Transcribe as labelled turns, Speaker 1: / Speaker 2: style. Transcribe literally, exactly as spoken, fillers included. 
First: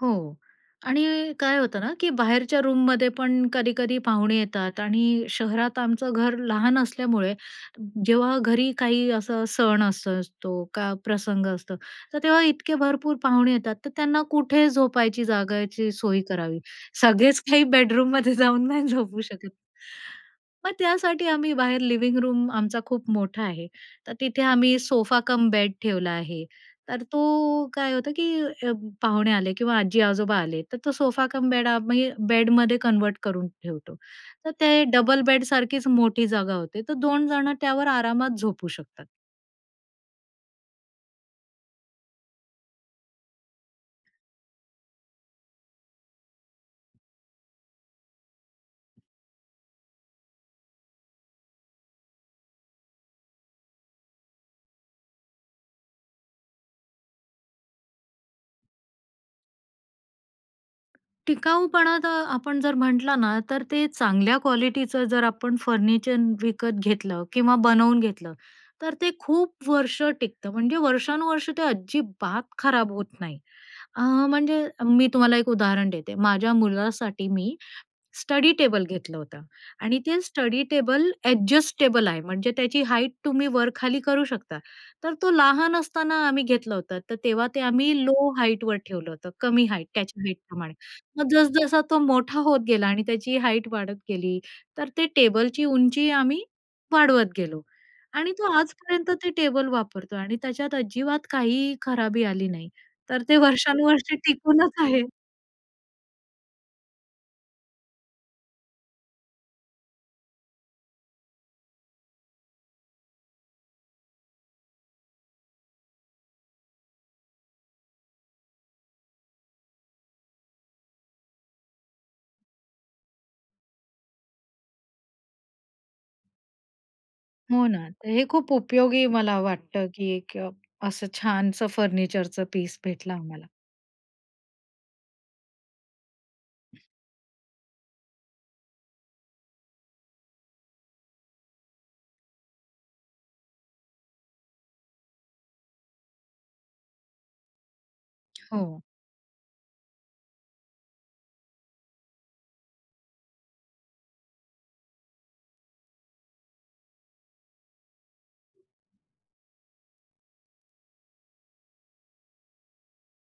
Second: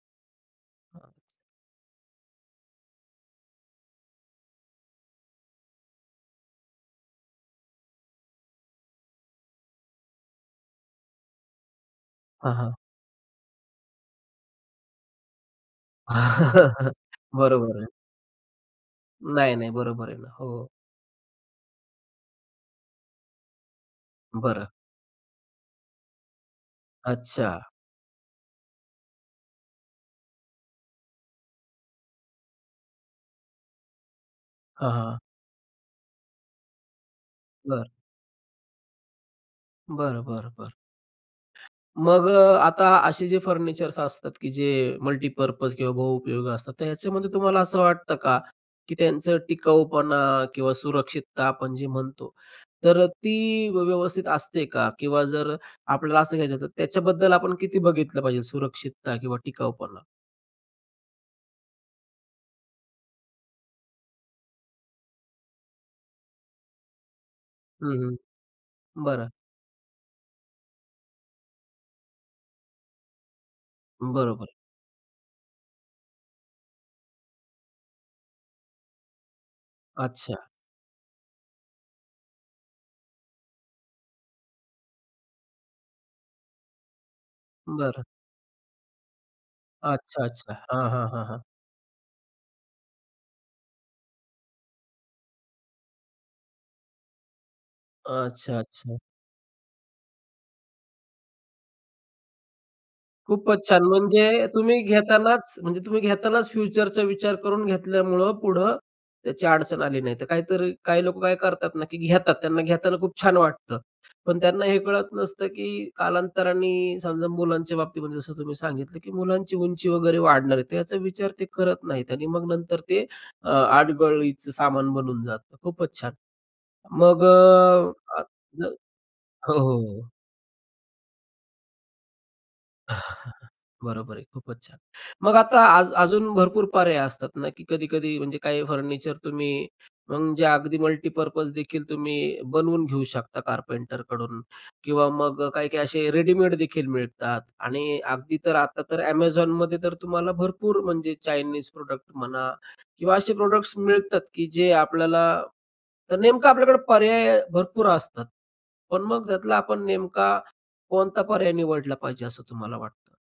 Speaker 1: हो
Speaker 2: हां.
Speaker 1: आणि काय होतं ना, की बाहेरच्या रूममध्ये पण कधी-कधी पाहुणे येतात आणि शहरात आमचं घर लहान असल्यामुळे जेव्हा घरी काही असा सण असं असतो, का प्रसंग असतो तर तेव्हा
Speaker 2: हां, हां.
Speaker 1: इतके भरपूर पाहुणे येतात तर त्यांना कुठे झोपायची जागाची सोय करावी. सगळेच काही
Speaker 2: बरोबर आहे.
Speaker 1: बेडरूममध्ये जाऊन नाही झोपू शकत.
Speaker 2: नाही, नाही, बरोबर आहे ना. हो.
Speaker 1: मग त्यासाठी आम्ही बाहेर लिव्हिंग रूम आमचा खूप मोठा आहे. तर तिथे
Speaker 2: बरं.
Speaker 1: आम्ही सोफा कम बेड ठेवला आहे तर
Speaker 2: अच्छा.
Speaker 1: तो काय होतं, की अ, पाहुणे आले किंवा आजी-आजोबा आले तर तो सोफा कम बेड आम्ही बेडमध्ये कन्व्हर्ट करून ठेवतो तर ते
Speaker 2: हां, हां.
Speaker 1: डबल बेड सारखीच मोठी जागा होते तर दोन जण
Speaker 2: बरं.
Speaker 1: त्यावर आरामात झोपू शकतात.
Speaker 2: बरं, बरं, बरं. मग अ, आता असे जे फर्निचर्स असतात की जे मल्टीपर्पज किंवा बहुउपयोगी असतात तर ह्याच्यामध्ये तुम्हाला असं वाटतं का, की त्यांचं टिकाऊपणा किंवा सुरक्षितता आपण जे म्हणतो तर ती व्यवस्थित असते का किंवा जर आपल्याला असं घ्यायचं आहे तर त्याच्याबद्दल आपण किती बघितलं पाहिजे सुरक्षितता किंवा टिकाऊपणा?
Speaker 1: टिकाऊपणा तर आपण जर म्हटलं ना, तर ते चांगल्या क्वालिटीच जर आपण फर्निचर विकत घेतलं किंवा
Speaker 2: हं,
Speaker 1: बनवून
Speaker 2: हं.
Speaker 1: घेतलं. तर ते
Speaker 2: बरं.
Speaker 1: खूप वर्ष टिकतं म्हणजे वर्षानुवर्ष ते अजिबात खराब होत नाही. अ,
Speaker 2: बरोबर.
Speaker 1: म्हणजे मी तुम्हाला एक उदाहरण देते. माझ्या मुलासाठी मी स्टडी टेबल घेतलं होतं आणि ते
Speaker 2: अच्छा.
Speaker 1: स्टडी टेबल ॲडजस्टेबल आहे म्हणजे त्याची हाईट तुम्ही वर-खाली करू शकता. तर तो लहान असताना आम्ही घेतलं होतं तर तेव्हा ते आम्ही
Speaker 2: बरं.
Speaker 1: लो हाईटवर ठेवलं होतं, कमी हाईट त्या
Speaker 2: अच्छा,
Speaker 1: हाईट
Speaker 2: अच्छा.
Speaker 1: प्रमाणे
Speaker 2: हां, हां, हां,
Speaker 1: मग
Speaker 2: हां.
Speaker 1: जस जसा तो मोठा होत गेला आणि त्याची हाईट वाढत गेली तर ते टेबलची उंची आम्ही वाढवत गेलो आणि तो
Speaker 2: अच्छा, अच्छा.
Speaker 1: आजपर्यंत ते टेबल वापरतोय आणि त्याच्यात अजिबात काही खराबी आली नाही. तर ते
Speaker 2: खूपच छान
Speaker 1: वर्षानुवर्षे
Speaker 2: म्हणजे तुम्ही
Speaker 1: टिकूनच आहे.
Speaker 2: घेतानाच म्हणजे तुम्ही घेतानाच फ्युचरचा विचार करून घेतल्यामुळं पुढं त्याची अडचण आली नाही. तर काहीतरी काही लोकं काय करतात ना, की घेतात त्यांना घेताना खूप छान वाटतं. पण त्यांना हे कळत नसतं, की कालांतराने समजा मुलांच्या बाबतीमध्ये जसं तुम्ही सांगितलं, की मुलांची उंची वगैरे वाढणार आहे तर याचा विचार ते करत नाहीत आणि मग नंतर ते अ, अडगळीचं सामान बनून जातं. खूपच छान. मग
Speaker 1: हो ना,
Speaker 2: अ,
Speaker 1: तर
Speaker 2: आता
Speaker 1: हे खूप
Speaker 2: जर
Speaker 1: उपयोगी मला
Speaker 2: हो, हो,
Speaker 1: वाटतं,
Speaker 2: हो.
Speaker 1: की एक अ, असं छानसं फर्निचरचं पीस भेटलं आम्हाला.
Speaker 2: बरोबर आहे. खूपच छान. मग आता अजू अजून भरपूर पर्याय असतात ना, की कधी-कधी म्हणजे काही फर्निचर तुम्ही मग जे अगदी मल्टीपर्पज देखील तुम्ही बनवून घेऊ शकता कारपेंटरकडून किंवा मग अ, काही-काही असे रेडीमेडदेखील मिळतात आणि अगदी तर
Speaker 1: हो.
Speaker 2: आता तर Amazonमध्ये तर तुम्हाला भरपूर म्हणजे चाइनीज प्रॉडक्ट म्हणा किंवा असे प्रॉडक्ट्स मिळतात, की जे आपल्याला तर नेमकं आपल्याकडे पर्याय भरपूर असतात. पण मग त्यातला आपण नेमका कोणता पर्याय निवडला पाहिजे असं तुम्हाला वाटतं?